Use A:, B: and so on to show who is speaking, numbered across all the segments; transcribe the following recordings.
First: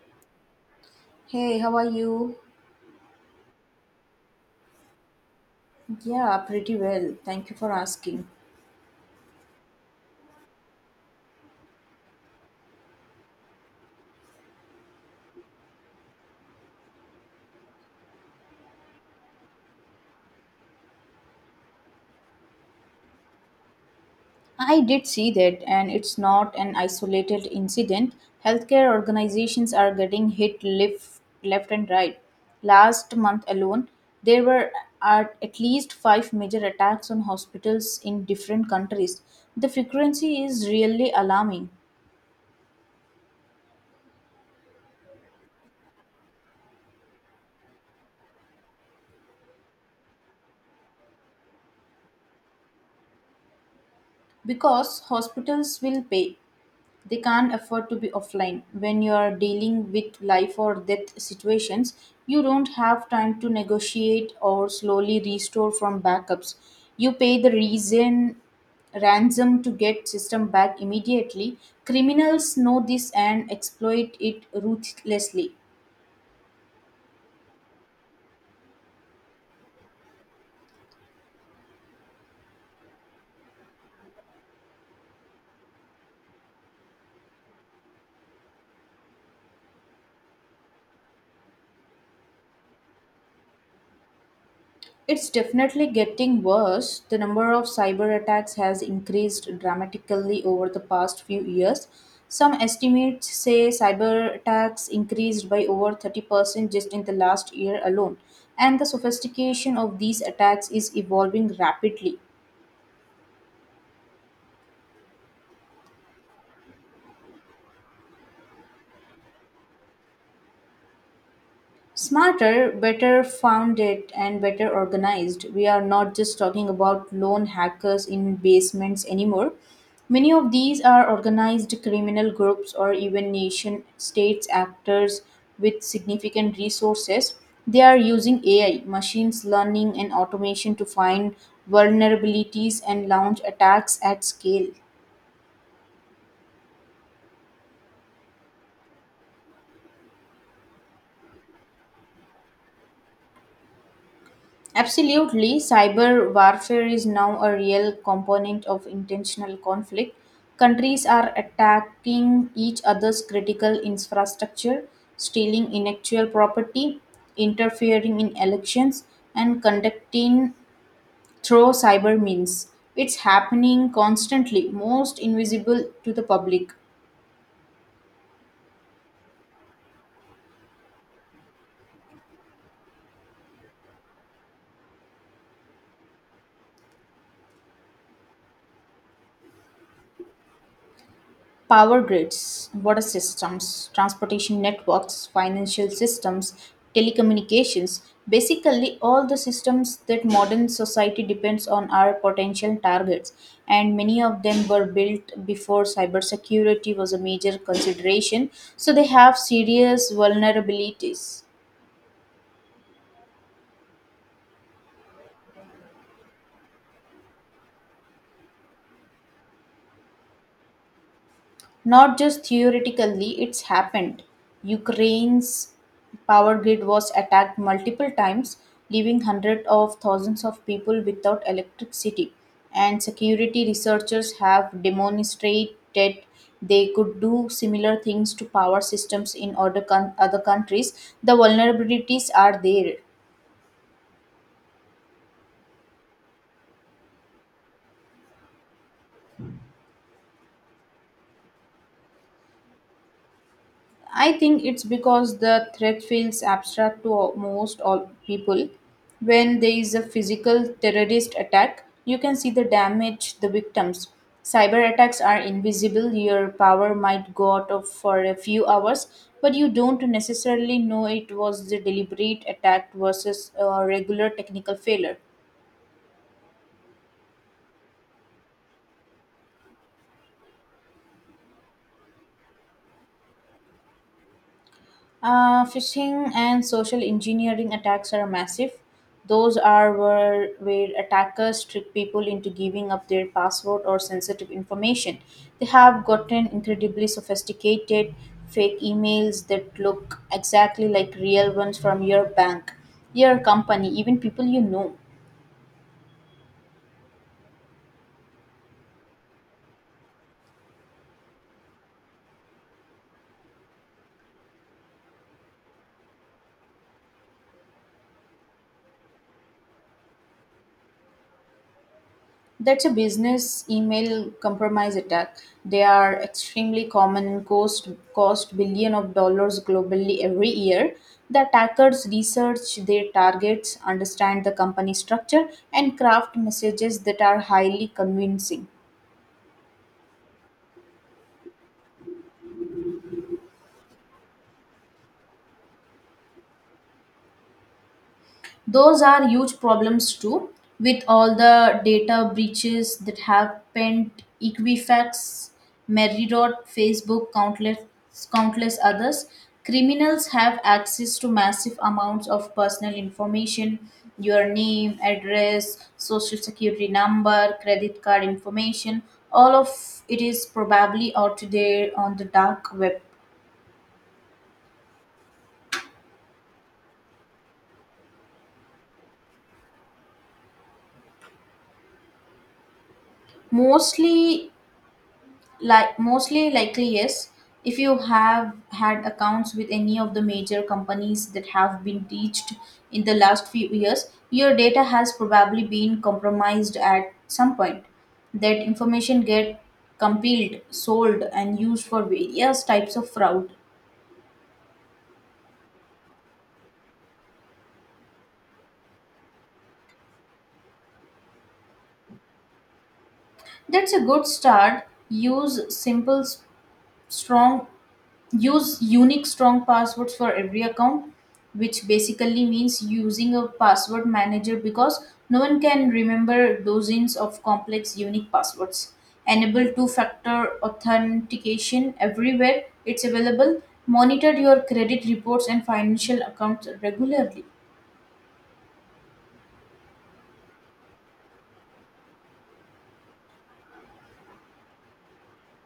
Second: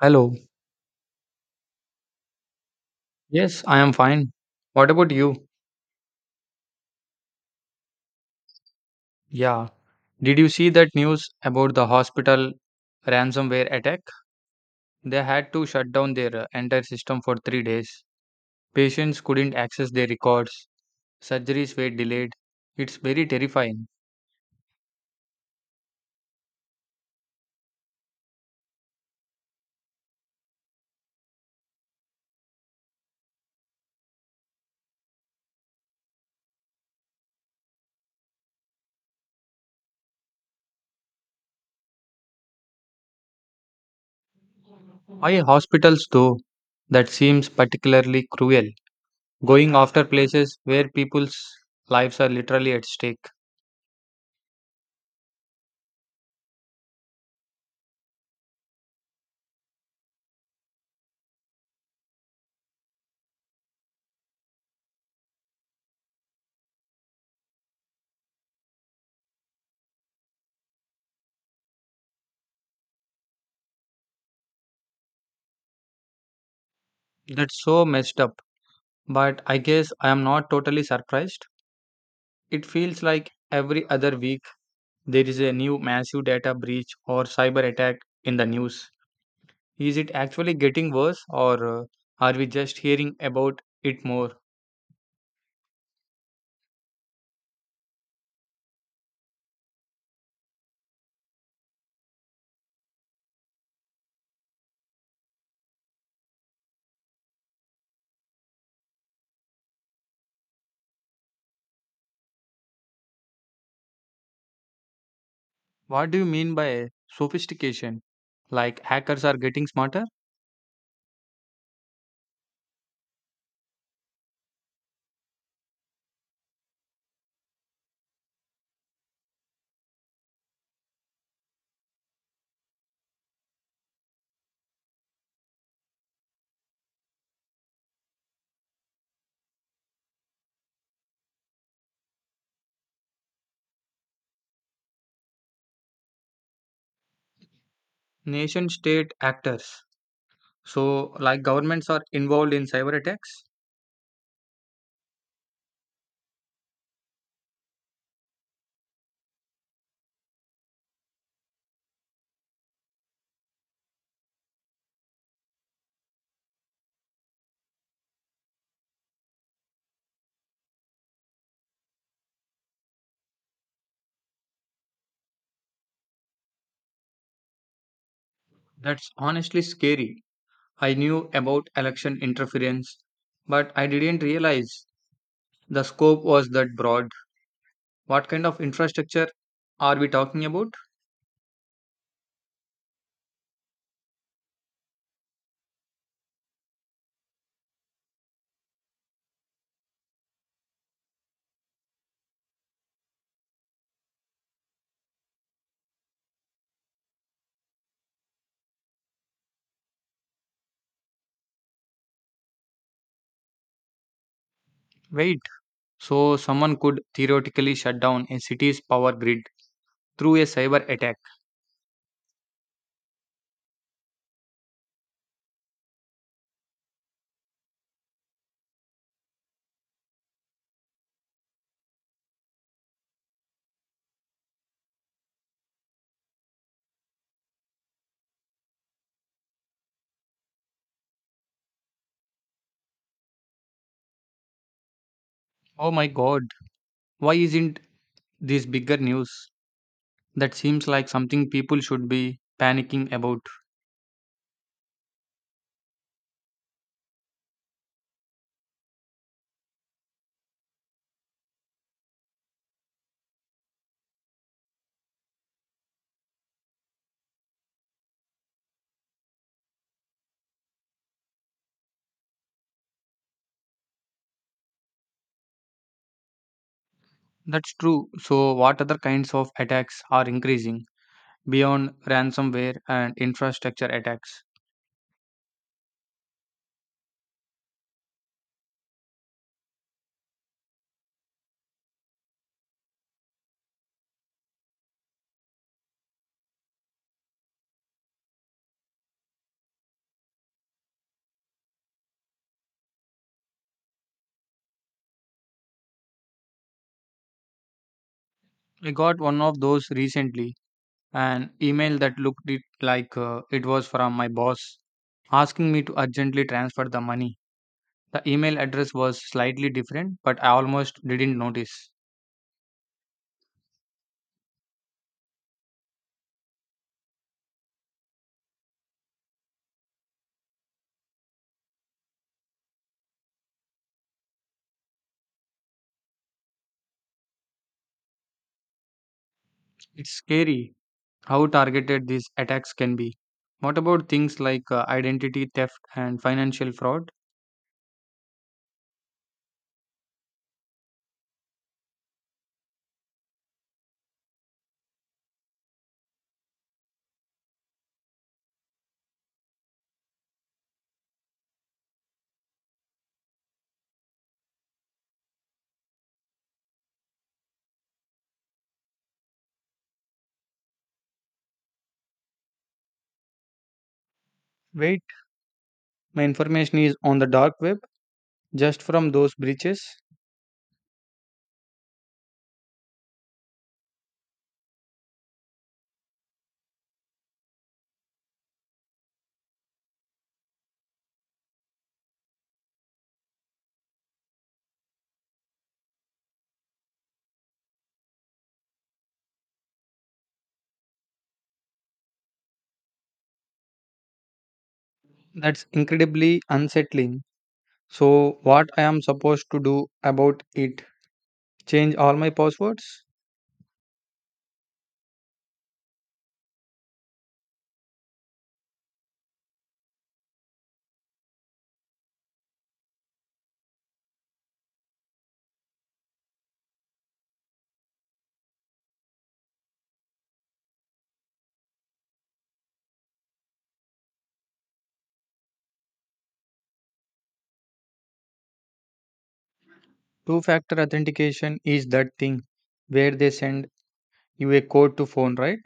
A: Hello.
B: Hey, how are you?
A: Yes, I am fine. What about you?
B: Yeah, pretty well. Thank you for asking.
A: Yeah. Did you see that news about the hospital ransomware attack? They had to shut down their entire system for 3 days. Patients couldn't access their records. Surgeries were delayed. It's very terrifying.
B: I did see that, and it's not an isolated incident. Healthcare organizations are getting hit left and right. Last month alone, there were at least five major attacks on hospitals in different countries. The frequency is really alarming
A: Why hospitals though? That seems particularly cruel. Going after places where people's lives are literally at stake.
B: because hospitals will pay. They can't afford to be offline. When you're dealing with life or death situations, you don't have time to negotiate or slowly restore from backups. You pay the reason ransom to get system back immediately. Criminals know this and exploit it ruthlessly.
A: That's so messed up. But I guess I am not totally surprised. It feels like every other week there is a new massive data breach or cyber attack in the news. Is it actually getting worse, or are we just hearing about it more?
B: It's definitely getting worse. The number of cyber attacks has increased dramatically over the past few years. Some estimates say cyber attacks increased by over 30% just in the last year alone. And the sophistication of these attacks is evolving rapidly.
A: What do you mean by sophistication? Like hackers are getting smarter?
B: Smarter, better founded, and better organized. We are not just talking about lone hackers in basements anymore. Many of these are organized criminal groups or even nation states actors with significant resources. They are using AI, machines learning, and automation to find vulnerabilities and launch attacks at scale.
A: Nation state actors. So, like governments are involved in cyber attacks?
B: Absolutely, cyber warfare is now a real component of intentional conflict. Countries are attacking each other's critical infrastructure, stealing intellectual property, interfering in elections, and conducting through cyber means. It's happening constantly, most invisible to the public.
A: That's honestly scary. I knew about election interference, but I didn't realize the scope was that broad. What kind of infrastructure are we talking about?
B: Power grids, water systems, transportation networks, financial systems, telecommunications, basically all the systems that modern society depends on are potential targets, and many of them were built before cybersecurity was a major consideration, so they have serious vulnerabilities.
A: Wait, so someone could theoretically shut down a city's power grid through a cyber attack.
B: Not just theoretically, it's happened. Ukraine's power grid was attacked multiple times, leaving hundreds of thousands of people without electricity. And security researchers have demonstrated they could do similar things to power systems in other countries. The vulnerabilities are there.
A: Oh my god, why isn't this bigger news? That seems like something people should be panicking about.
B: I think it's because the threat feels abstract to most all people. When there is a physical terrorist attack, you can see the damage, the victims. Cyber attacks are invisible. Your power might go out of for a few hours, but you don't necessarily know it was the deliberate attack versus a regular technical failure.
A: That's true. So, what other kinds of attacks are increasing beyond ransomware and infrastructure attacks?
B: Phishing and social engineering attacks are massive. Those are where attackers trick people into giving up their password or sensitive information. They have gotten incredibly sophisticated fake emails that look exactly like real ones from your bank, your company, even people you know.
A: I got one of those recently, an email that looked it like it was from my boss asking me to urgently transfer the money. The email address was slightly different, but I almost didn't notice.
B: That's a business email compromise attack. They are extremely common and cost billion of dollars globally every year. The attackers research their targets, understand the company structure, and craft messages that are highly convincing.
A: It's scary how targeted these attacks can be. What about things like identity theft and financial fraud?
B: Those are huge problems too. With all the data breaches that happened, Equifax, Meridot, Facebook, countless others, criminals have access to massive amounts of personal information: your name, address, social security number, credit card information. All of it is probably out there on the dark web.
A: Wait, my information is on the dark web just from those breaches?
B: Mostly like mostly likely, yes. If you have had accounts with any of the major companies that have been breached in the last few years, your data has probably been compromised at some point. That information get compiled, sold, and used for various types of fraud.
A: That's incredibly unsettling. So, what I am supposed to do about it? Change all my passwords?
B: That's a good start. Use simple strong, use unique strong passwords for every account, which basically means using a password manager because no one can remember dozens of complex unique passwords. Enable two factor authentication everywhere it's available. Monitor your credit reports and financial accounts regularly.
A: Two factor authentication, is that thing where they send you a code to phone, right?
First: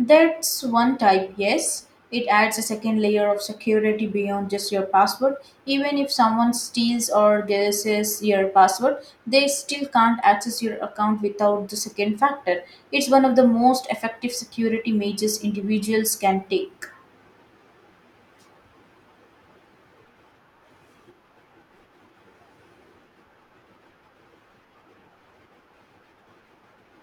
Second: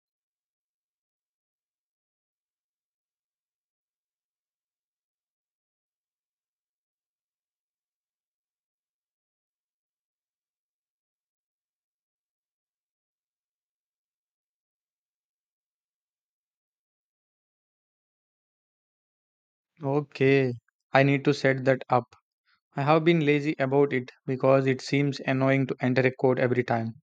B: That's one type, yes. It adds a second layer of security beyond just your password. Even if someone steals or guesses your password, they still can't access your account without the second factor. It's one of the most effective security measures individuals can take.
A: Okay, I need to set that up. I have been lazy about it because it seems annoying to enter a code every time.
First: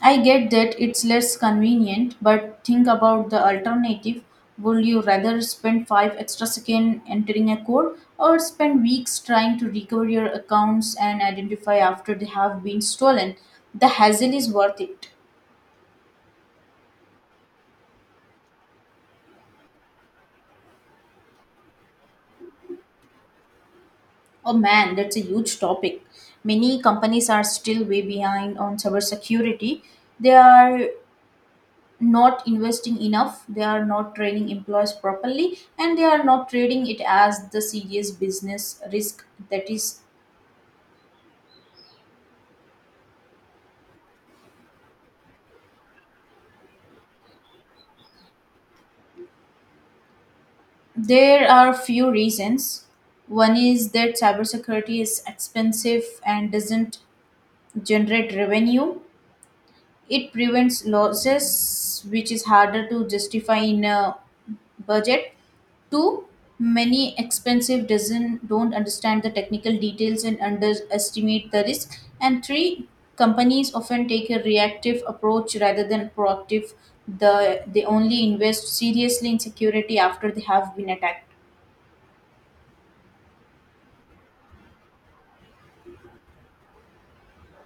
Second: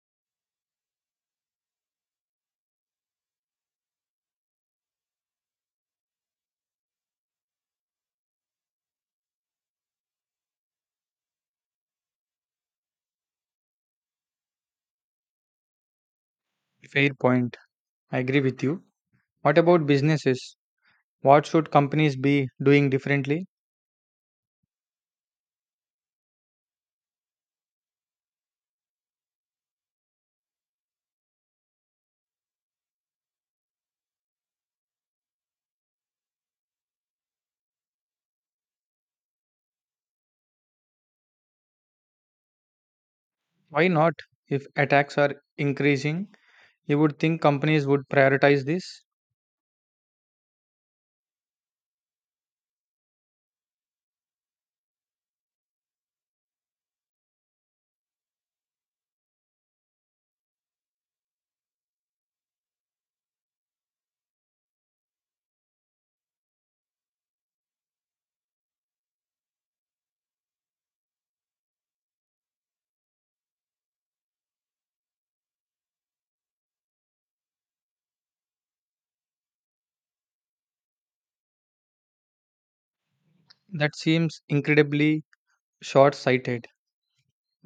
B: I get that it's less convenient, but think about the alternative. Would you rather spend 5 extra seconds entering a code or spend weeks trying to recover your accounts and identify after they have been stolen? The hassle is worth it.
A: Fair point. I agree with you. What about businesses? What should companies be doing differently?
B: Oh man, that's a huge topic. Many companies are still way behind on cybersecurity. They are not investing enough, they are not training employees properly, and they are not treating it as the serious business risk that is.
A: Why not? If attacks are increasing, you would think companies would prioritize this.
B: There are few reasons. One is that cybersecurity is expensive and doesn't generate revenue. It prevents losses, which is harder to justify in a budget. Two, many expensive doesn't don't understand the technical details and underestimate the risk. And three, companies often take a reactive approach rather than proactive. They only invest seriously in security after they have been attacked.
A: That seems incredibly short sighted.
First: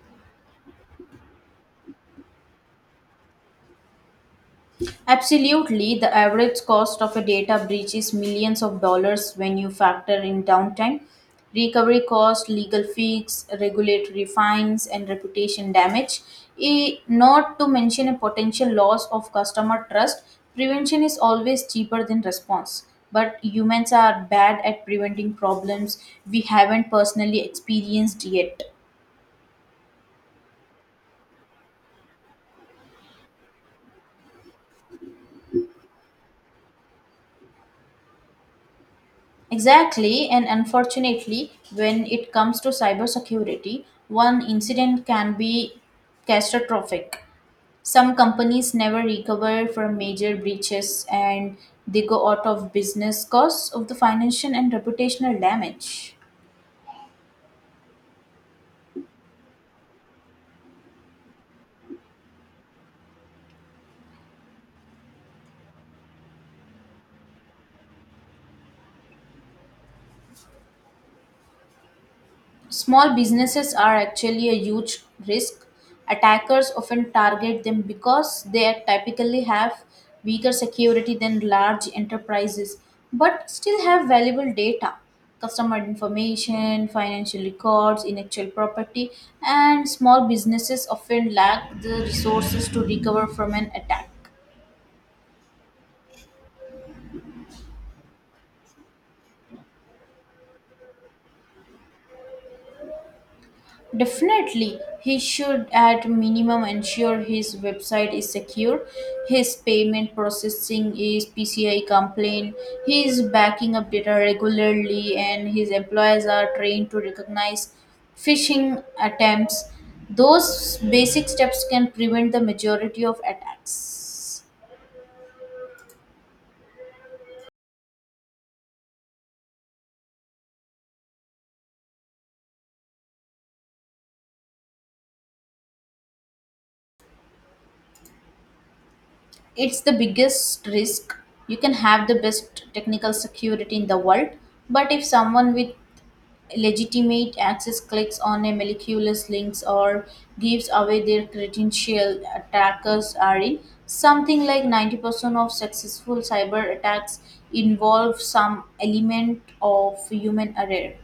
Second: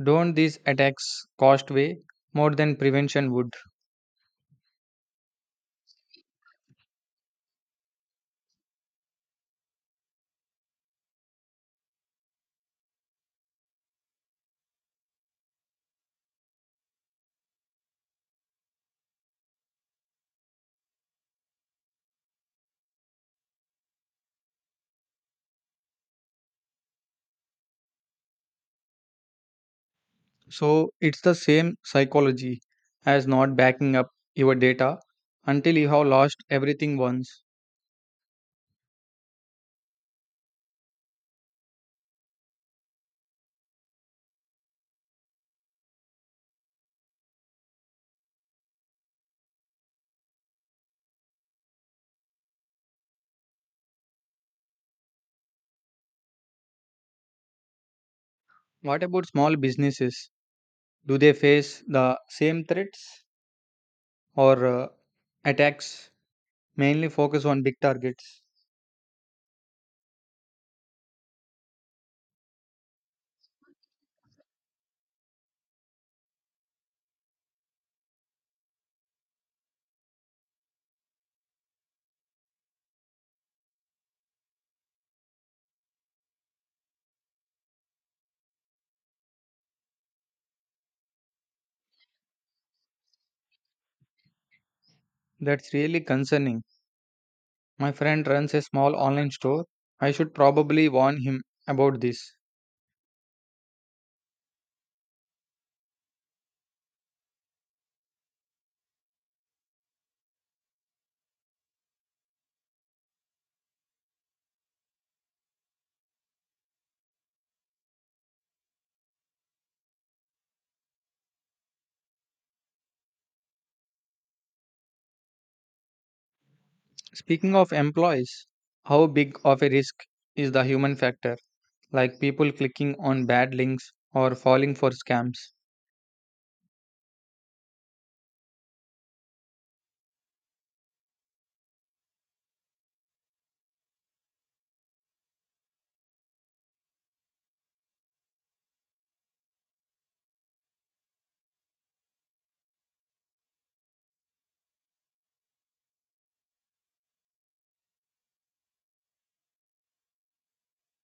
A: Don't these attacks cost way more than prevention would?
B: Absolutely, the average cost of a data breach is millions of dollars when you factor in downtime, recovery cost, legal fees, regulatory fines, and reputation damage. Not to mention a potential loss of customer trust, prevention is always cheaper than response. But humans are bad at preventing problems we haven't personally experienced yet.
A: So it's the same psychology as not backing up your data until you have lost everything once.
B: Exactly, and unfortunately, when it comes to cybersecurity, one incident can be catastrophic. Some companies never recover from major breaches and they go out of business because of the financial and reputational damage.
A: What about small businesses? Do they face the same threats, or attacks? Mainly focus on big targets.
B: Small businesses are actually a huge risk. Attackers often target them because they typically have weaker security than large enterprises, but still have valuable data, customer information, financial records, intellectual property, and small businesses often lack the resources to recover from an attack.
A: That's really concerning. My friend runs a small online store. I should probably warn him about this.
B: Definitely, he should at minimum ensure his website is secure, his payment processing is PCI compliant, he is backing up data regularly, and his employees are trained to recognize phishing attempts. Those basic steps can prevent the majority of attacks.
A: Speaking of employees, how big of a risk is the human factor, like people clicking on bad links or falling for scams?
B: It's the biggest risk. You can have the best technical security in the world, but if someone with legitimate access clicks on a miraculous links or gives away their credential, attackers are in. Something like 90% of successful cyber attacks involve some element of human error.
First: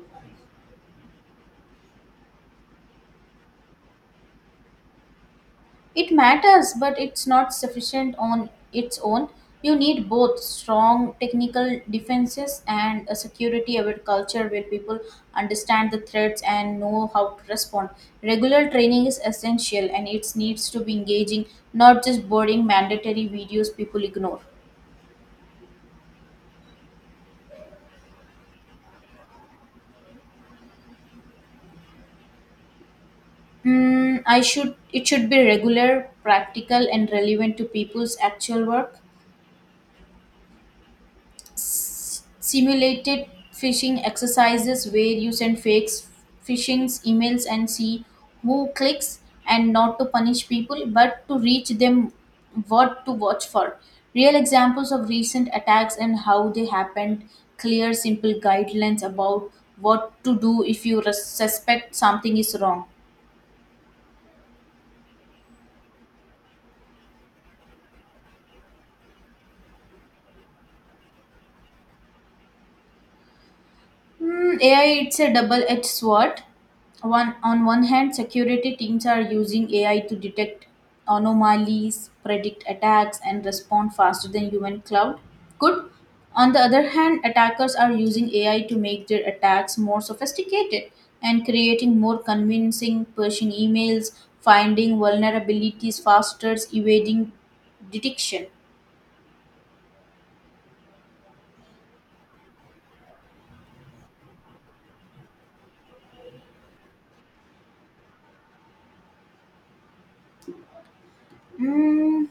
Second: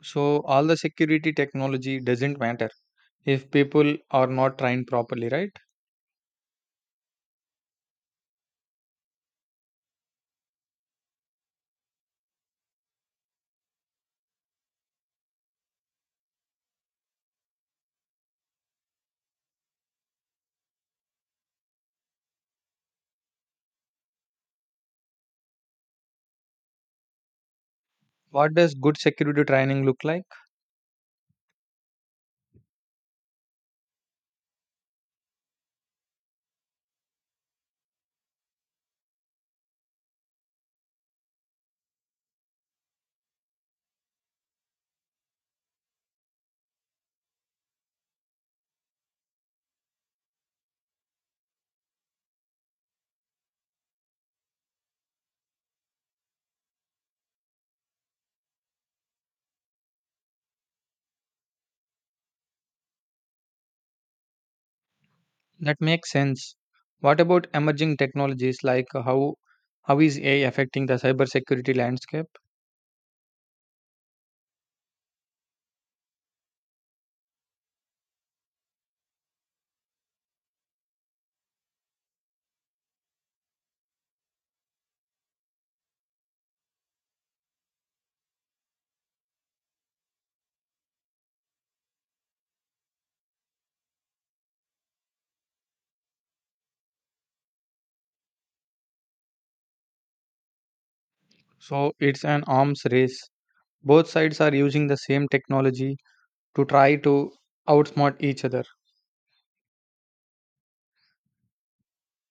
A: So, all the security technology doesn't matter if people are not trained properly, right?
B: It matters, but it's not sufficient on its own. You need both strong technical defenses and a security aware culture where people understand the threats and know how to respond. Regular training is essential and it needs to be engaging, not just boring mandatory videos people ignore.
A: What does good security training look like?
B: I should it should be regular, practical and relevant to people's actual work. Simulated phishing exercises where you send fake phishing emails and see who clicks, and not to punish people but to reach them what to watch for. Real examples of recent attacks and how they happened. Clear simple guidelines about what to do if you suspect something is wrong.
A: That makes sense. What about emerging technologies, like how is AI affecting the cybersecurity landscape?
B: AI, it's a double-edged sword. One on one hand, security teams are using AI to detect anomalies, predict attacks, and respond faster than human cloud could. On the other hand, attackers are using AI to make their attacks more sophisticated and creating more convincing phishing emails, finding vulnerabilities faster, evading detection.
A: So, it's an arms race. Both sides are using the same technology to try to outsmart each other.
B: Hmm.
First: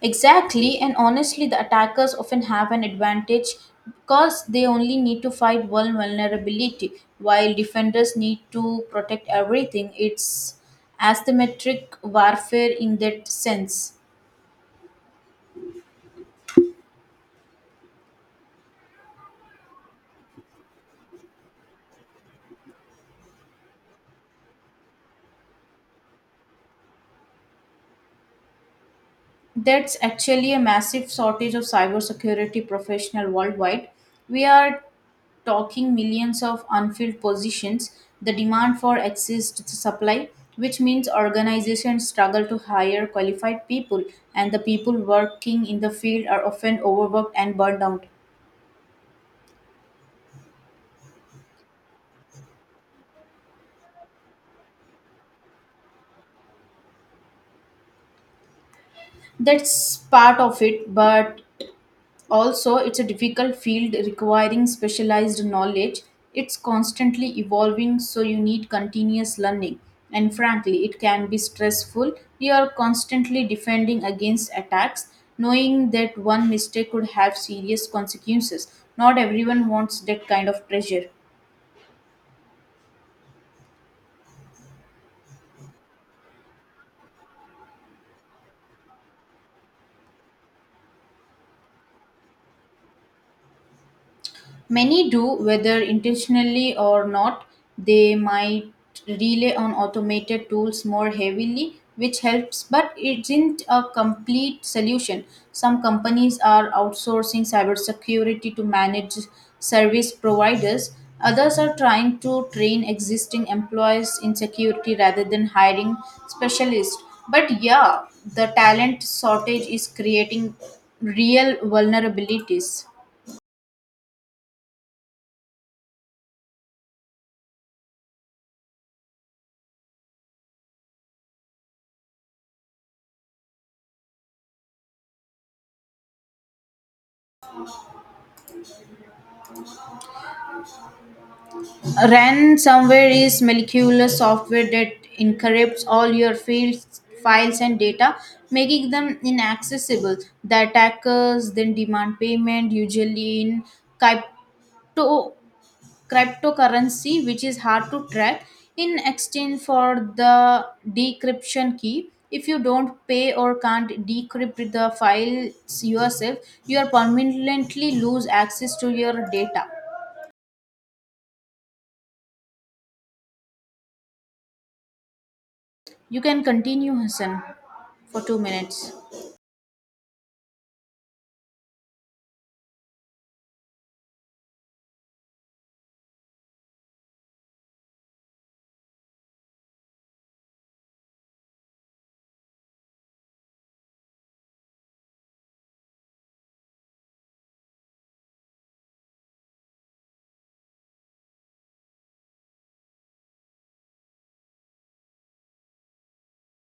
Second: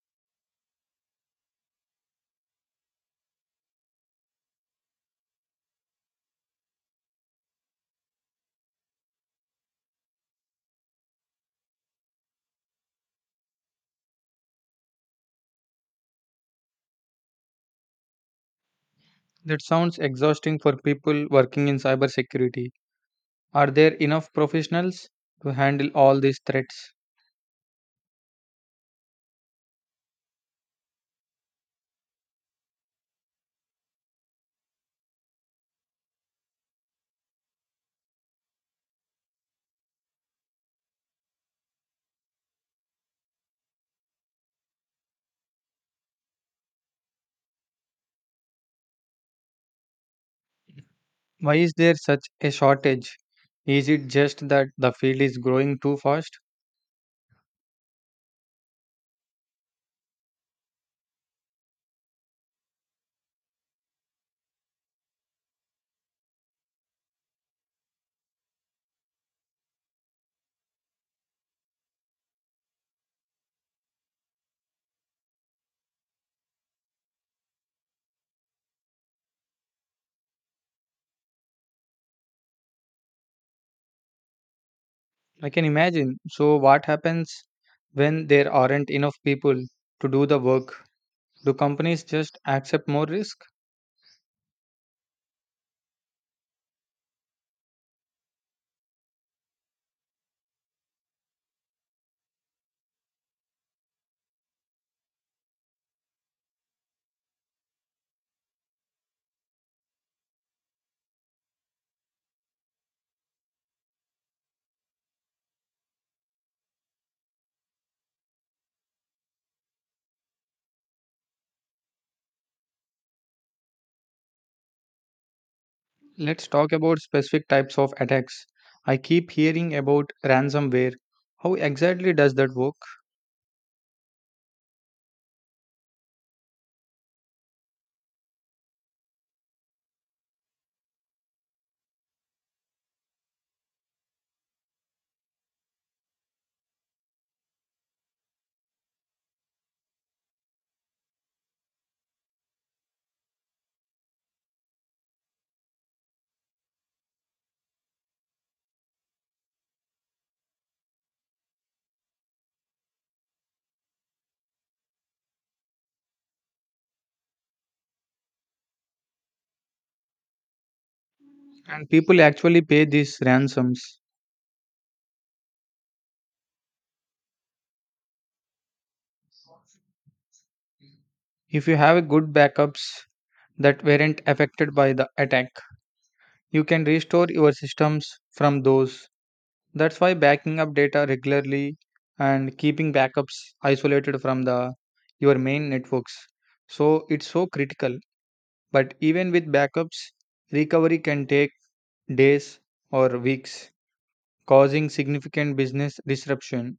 B: Exactly, and honestly, the attackers often have an advantage because they only need to fight one vulnerability, while defenders need to protect everything. It's asymmetric warfare in that sense.
A: That sounds exhausting for people working in cybersecurity. Are there enough professionals to handle all these threats?
B: That's actually a massive shortage of cybersecurity professional worldwide. We are talking millions of unfilled positions, the demand for exceeds the supply, which means organizations struggle to hire qualified people, and the people working in the field are often overworked and burned out.
A: Why is there such a shortage? Is it just that the field is growing too fast?
B: That's part of it, but also, it's a difficult field requiring specialized knowledge. It's constantly evolving, so you need continuous learning. And frankly, it can be stressful. You are constantly defending against attacks, knowing that one mistake could have serious consequences. Not everyone wants that kind of pressure.
A: I can imagine. So, what happens when there aren't enough people to do the work? Do companies just accept more risk?
B: Many do, whether intentionally or not. They might rely on automated tools more heavily, which helps, but it isn't a complete solution. Some companies are outsourcing cybersecurity to manage service providers. Others are trying to train existing employees in security rather than hiring specialists. But yeah, the talent shortage is creating real vulnerabilities.
A: Let's talk about specific types of attacks. I keep hearing about ransomware. How exactly does that work?
B: Ransomware is molecular software that encrypts all your files and data, making them inaccessible. The attackers then demand payment, usually in crypto, cryptocurrency, which is hard to track, in exchange for the decryption key. If you don't pay or can't decrypt the files yourself, you are permanently lose access to your data.
A: And people actually pay these ransoms.
B: You can continue, Hassan, for 2 minutes.
A: If you have good backups that weren't affected by the attack, you can restore your systems from those. That's why backing up data regularly and keeping backups isolated from the your main networks. So it's so critical. But even with backups, recovery can take days or weeks, causing significant business disruption.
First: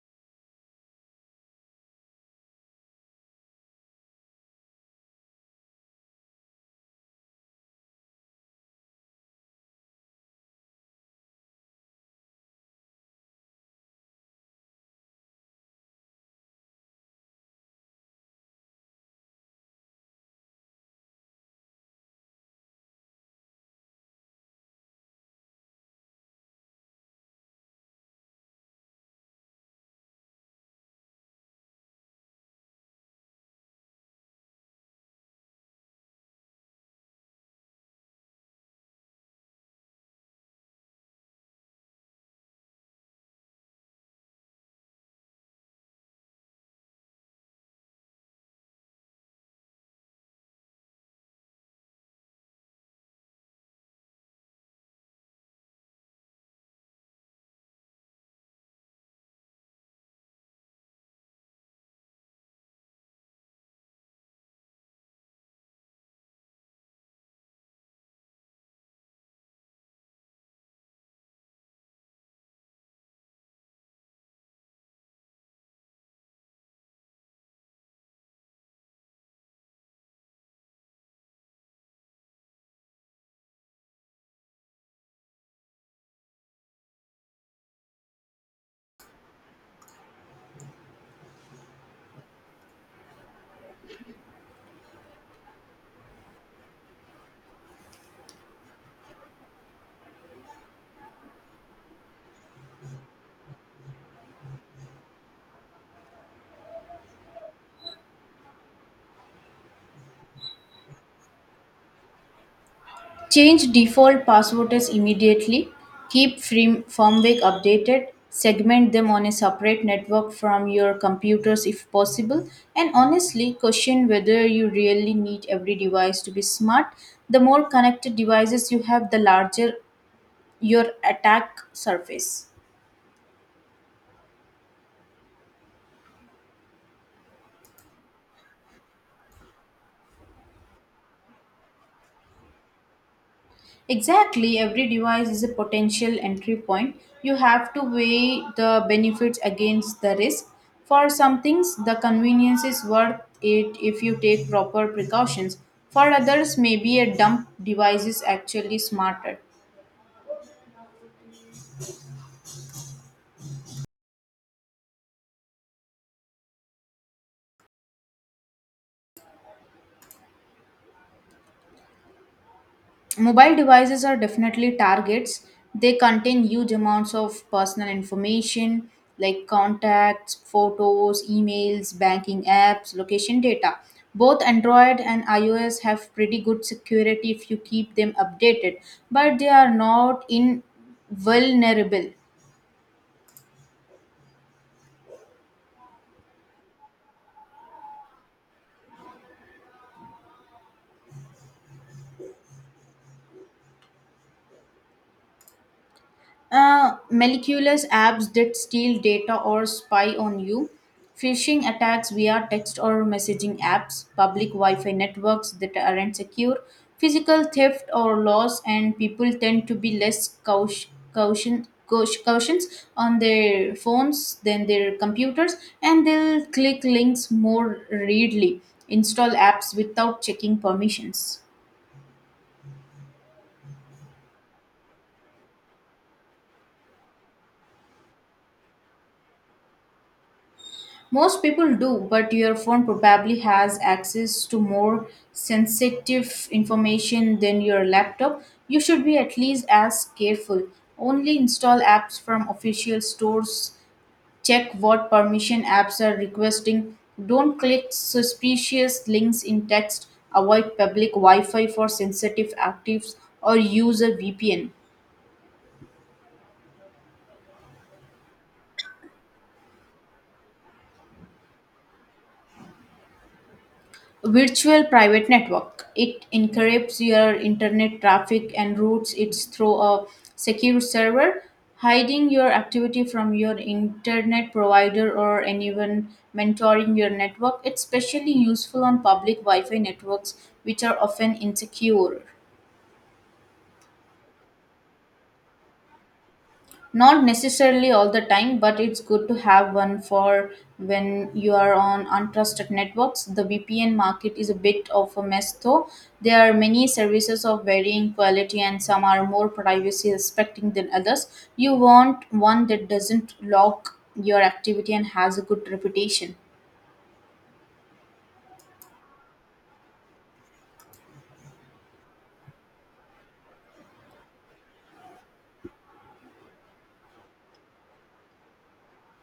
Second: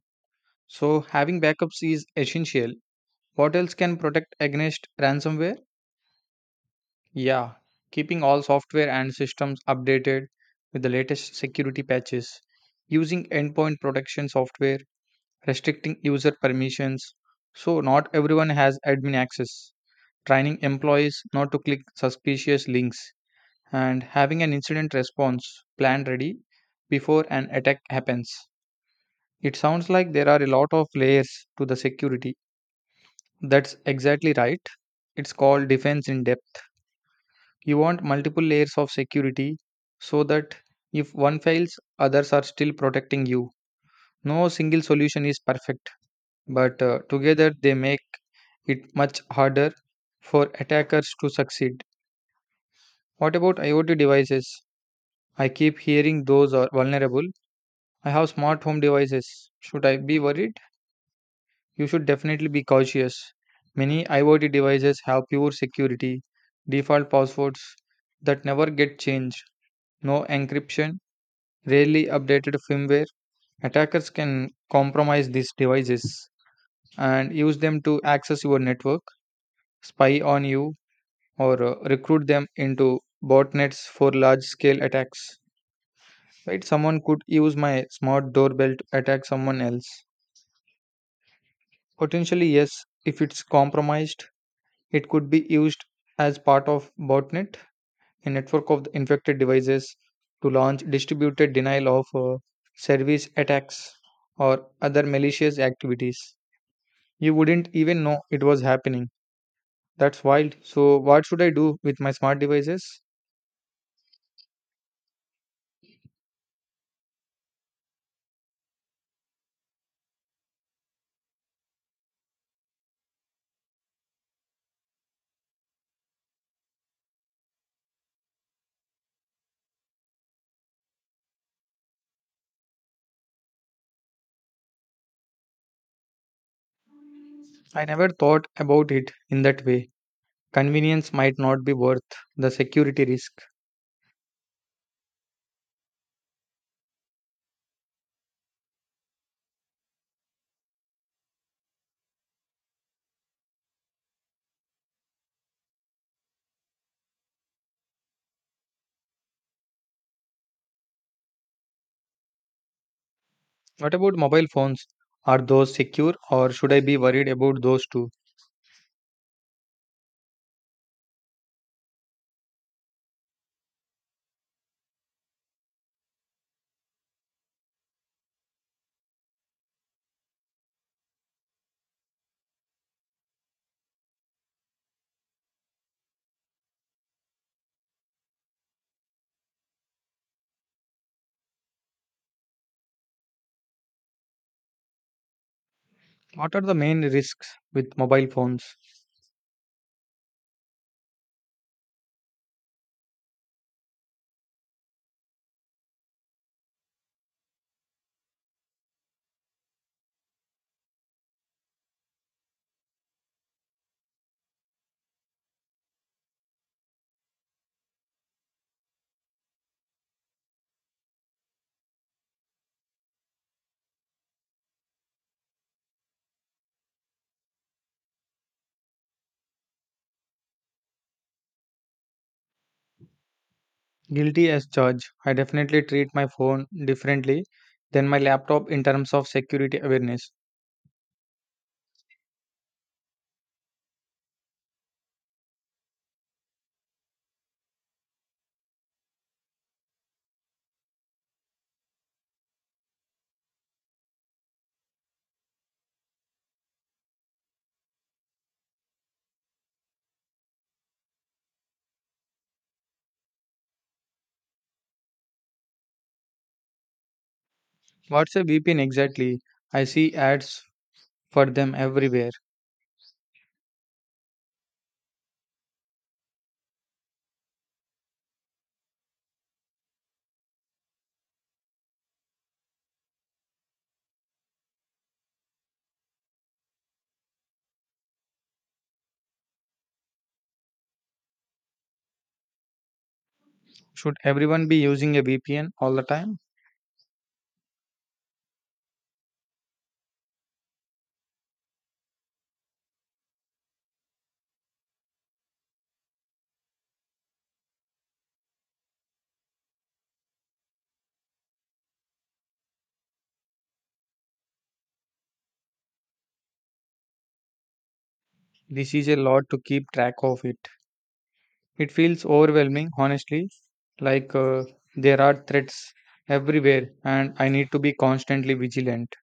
A: So having backups is essential. What else can protect against ransomware? Yeah, keeping all software and systems updated with the latest security patches, using endpoint protection software, restricting user permissions so not everyone has admin access, training employees not to click suspicious links, and having an incident response plan ready before an attack happens. It sounds like there are a lot of layers to the security. That's exactly right. It's called defense in depth. You want multiple layers of security so that if one fails, others are still protecting you. No single solution is perfect, but together they make it much harder for attackers to succeed. What about IoT devices? I keep hearing those are vulnerable. I have smart home devices. Should I be worried? You should definitely be cautious. Many IoT devices have pure security, default passwords that never get changed, no encryption, rarely updated firmware. Attackers can compromise these devices and use them to access your network, spy on you, or recruit them into botnets for large scale attacks. Right? Someone could use my smart doorbell to attack someone else. Potentially, yes, if it's compromised, it could be used as part of botnet, a network of the infected devices to launch distributed denial of service attacks or other malicious activities. You wouldn't even know it was happening. That's wild. So, what should I do with my smart devices?
B: Change default passwords immediately. Keep free firmware updated. Segment them on a separate network from your computers if possible. And honestly, question whether you really need every device to be smart. The more connected devices you have, the larger your attack surface.
A: I never thought about it in that way. Convenience might not be worth the security risk.
B: Exactly, every device is a potential entry point. You have to weigh the benefits against the risk. For some things, the convenience is worth it if you take proper precautions. For others, maybe a dumb device is actually smarter.
A: What about mobile phones? Are those secure, or should I be worried about those too?
B: Mobile devices are definitely targets. They contain huge amounts of personal information like contacts, photos, emails, banking apps, location data. Both Android and iOS have pretty good security if you keep them updated, but they are not invulnerable.
A: What are the main risks with mobile phones?
B: Malicious apps that steal data or spy on you, phishing attacks via text or messaging apps, public Wi Fi networks that aren't secure, physical theft or loss, and people tend to be less cautious on their phones than their computers, and they'll click links more readily, install apps without checking permissions.
A: Guilty as charged. I definitely treat my phone differently than my laptop in terms of security awareness.
B: Most people do, but your phone probably has access to more sensitive information than your laptop. You should be at least as careful. Only install apps from official stores. Check what permission apps are requesting. Don't click suspicious links in text. Avoid public Wi Fi for sensitive actives or use a VPN.
A: What's a VPN exactly? I see ads for them everywhere.
B: Virtual private network. It encrypts your internet traffic and routes it through a secure server, hiding your activity from your internet provider or anyone mentoring your network. It's especially useful on public Wi Fi networks, which are often insecure.
A: Should everyone be using a VPN all the time?
B: Not necessarily all the time, but it's good to have one for when you are on untrusted networks. The VPN market is a bit of a mess though. There are many services of varying quality and some are more privacy respecting than others. You want one that doesn't log your activity and has a good reputation.
A: This is a lot to keep track of it. It feels overwhelming, honestly, like there are threats everywhere and I need to be constantly vigilant.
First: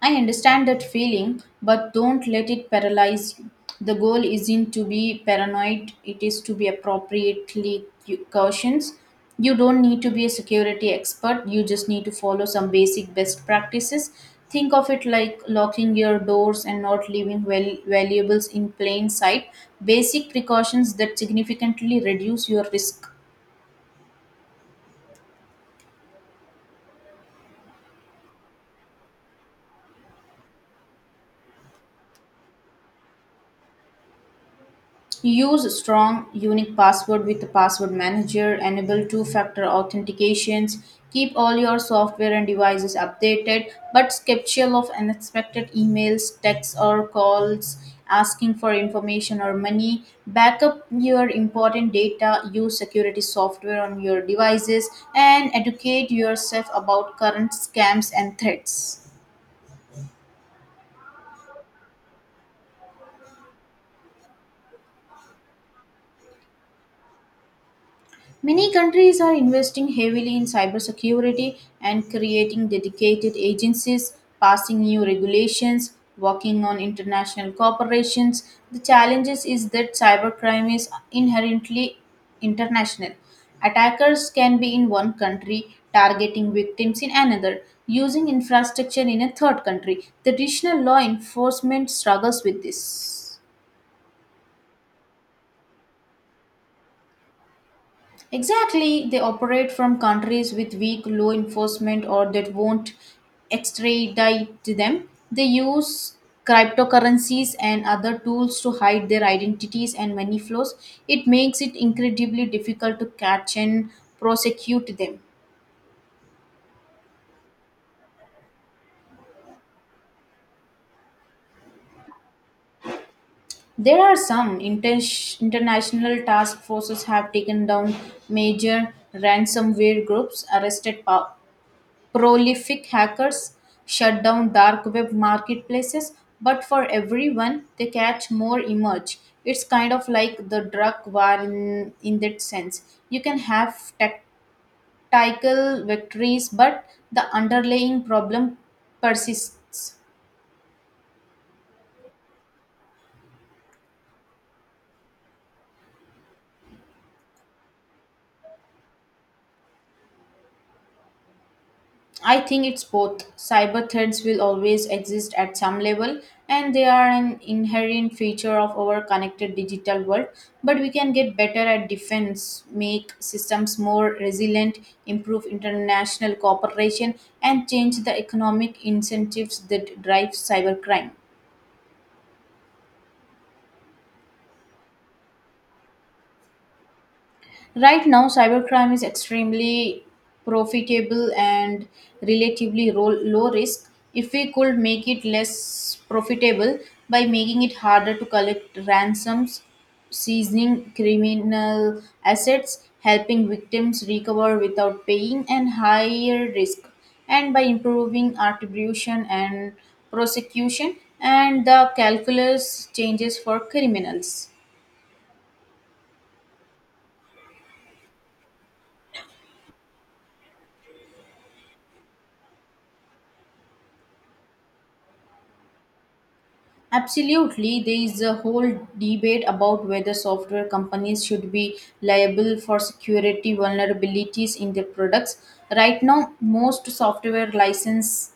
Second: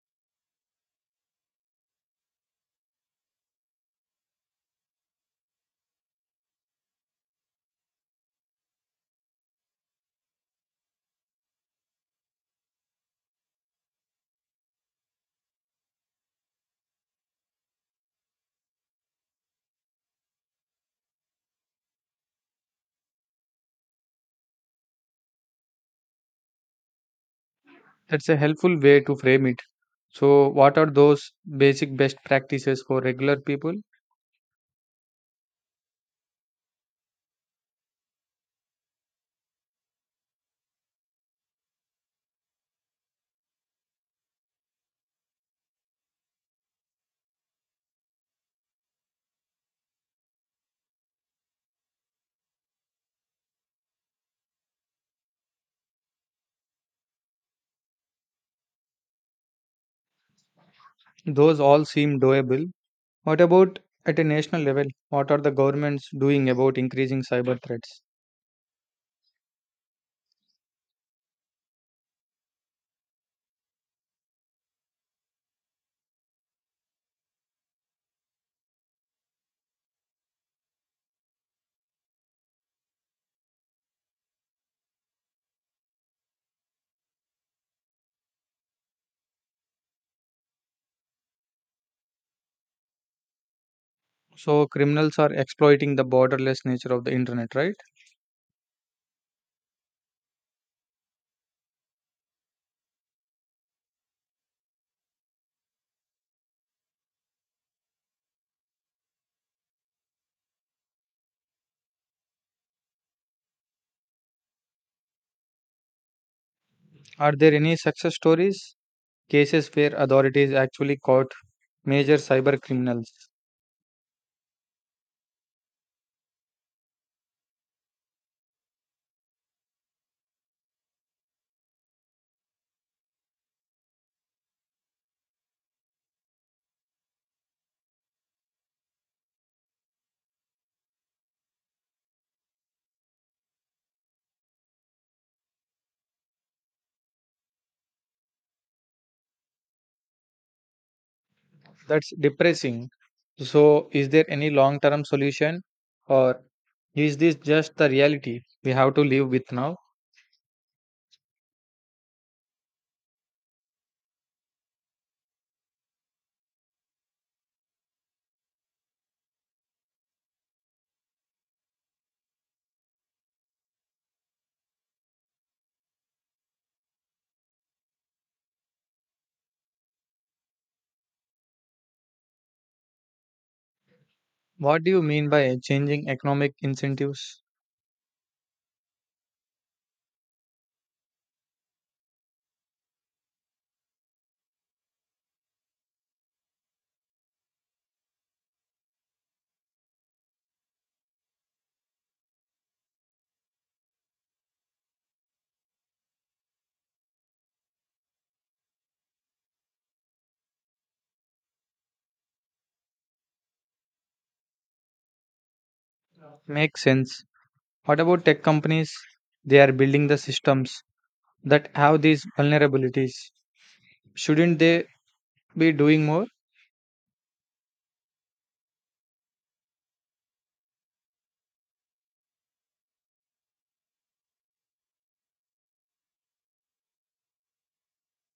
B: I understand that feeling, but don't let it paralyze you. The goal isn't to be paranoid, it is to be appropriately cautious. You don't need to be a security expert, you just need to follow some basic best practices. Think of it like locking your doors and not leaving valuables in plain sight, basic precautions that significantly reduce your risk.
A: That's a helpful way to frame it. So, what are those basic best practices for regular people?
B: Use strong, unique password with the password manager, enable two-factor authentications, keep all your software and devices updated, but skeptical of unexpected emails, texts or calls asking for information or money, backup your important data, use security software on your devices and educate yourself about current scams and threats.
A: Those all seem doable. What about at a national level? What are the governments doing about increasing cyber threats?
B: Many countries are investing heavily in cybersecurity and creating dedicated agencies, passing new regulations, working on international cooperations. The challenges is that cybercrime is inherently international. Attackers can be in one country targeting victims in another, using infrastructure in a third country. The traditional law enforcement struggles with this.
A: So, criminals are exploiting the borderless nature of the internet, right?
B: Exactly, they operate from countries with weak law enforcement or that won't extradite them. They use cryptocurrencies and other tools to hide their identities and money flows. It makes it incredibly difficult to catch and prosecute them.
A: Are there any success stories? Cases where authorities actually caught major cyber criminals?
B: There are some international task forces have taken down major ransomware groups, arrested prolific hackers, shut down dark web marketplaces, but for everyone, they catch more emerge. It's kind of like the drug war in that sense. You can have tactical victories, but the underlying problem persists.
A: That's depressing. So, is there any long term solution, or is this just the reality we have to live with now?
B: I think it's both. Cyber threats will always exist at some level, and they are an inherent feature of our connected digital world. But we can get better at defense, make systems more resilient, improve international cooperation, and change the economic incentives that drive cybercrime.
A: What do you mean by changing economic incentives?
B: Right now, cybercrime is extremely profitable and relatively low risk. If we could make it less profitable by making it harder to collect ransoms, seizing criminal assets, helping victims recover without paying, and higher risk, and by improving attribution and prosecution, and the calculus changes for criminals.
A: Makes sense. What about tech companies? They are building the systems that have these vulnerabilities. Shouldn't they be doing more?
B: Absolutely, there is a whole debate about whether software companies should be liable for security vulnerabilities in their products. Right now, most software license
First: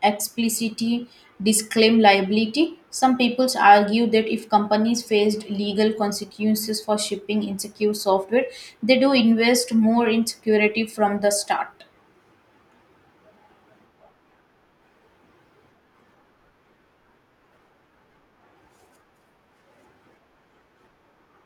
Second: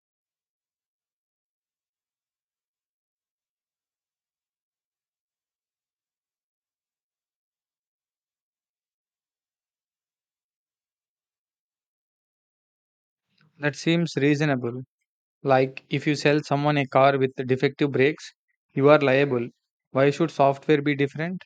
B: explicitly disclaim liability. Some people argue that if companies faced legal consequences for shipping insecure software, they do invest more in security from the start.
A: That seems reasonable. Like if you sell someone a car with defective brakes, you are liable. Why should software be different?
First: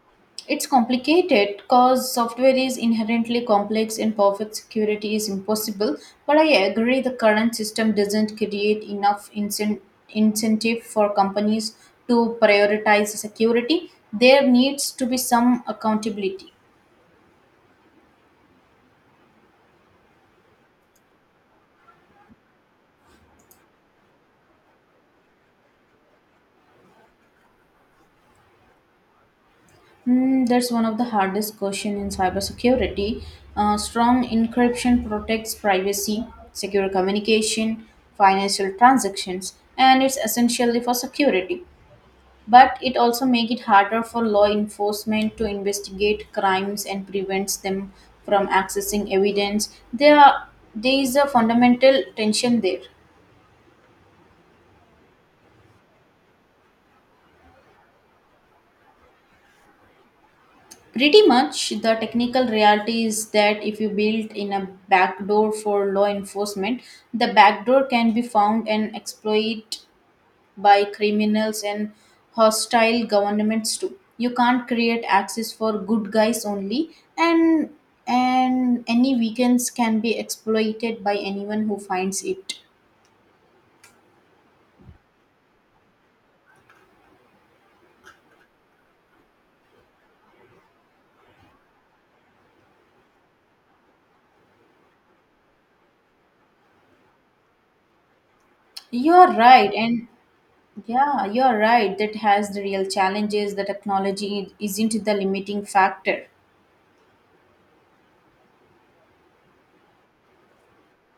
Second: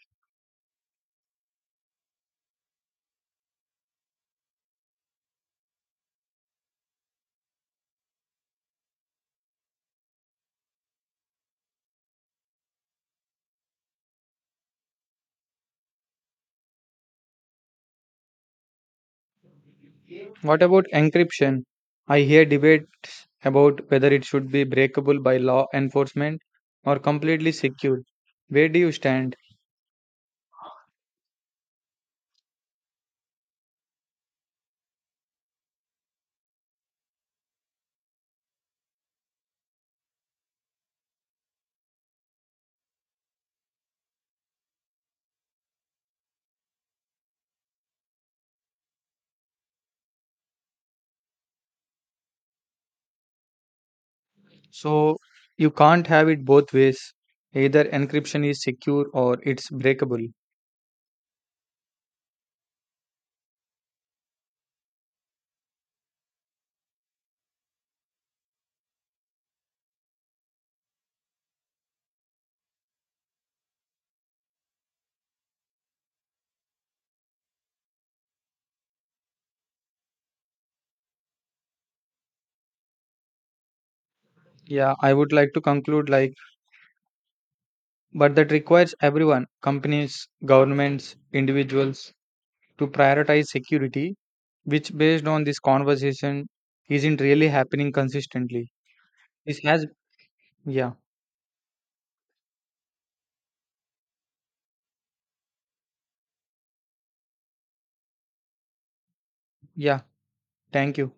B: It's complicated because software is inherently complex and perfect security is impossible. But I agree the current system doesn't create enough incentive for companies to prioritize security. There needs to be some accountability.
A: What about encryption? I hear debates about whether it should be breakable by law enforcement or completely secure. Where do you stand?
B: Mm, that's one of the hardest question in cybersecurity. Strong encryption protects privacy, secure communication, financial transactions, and it's essentially for security, but it also makes it harder for law enforcement to investigate crimes and prevents them from accessing evidence. There is a fundamental tension there.
A: So you can't have it both ways. Either encryption is secure or it's breakable.
B: Pretty much the technical reality is that if you build in a backdoor for law enforcement, the backdoor can be found and exploited by criminals and hostile governments too. You can't create access for good guys only, and any weekends can be exploited by anyone who finds it.
A: Yeah, I would like to conclude like, but that requires everyone, companies, governments, individuals, to prioritize security, which based on this conversation isn't really happening consistently.
B: You're
A: This
B: right,
A: has
B: and
A: yeah,
B: yeah, you're right. That has the real challenges. The technology isn't the limiting factor.
A: yeah. Thank you.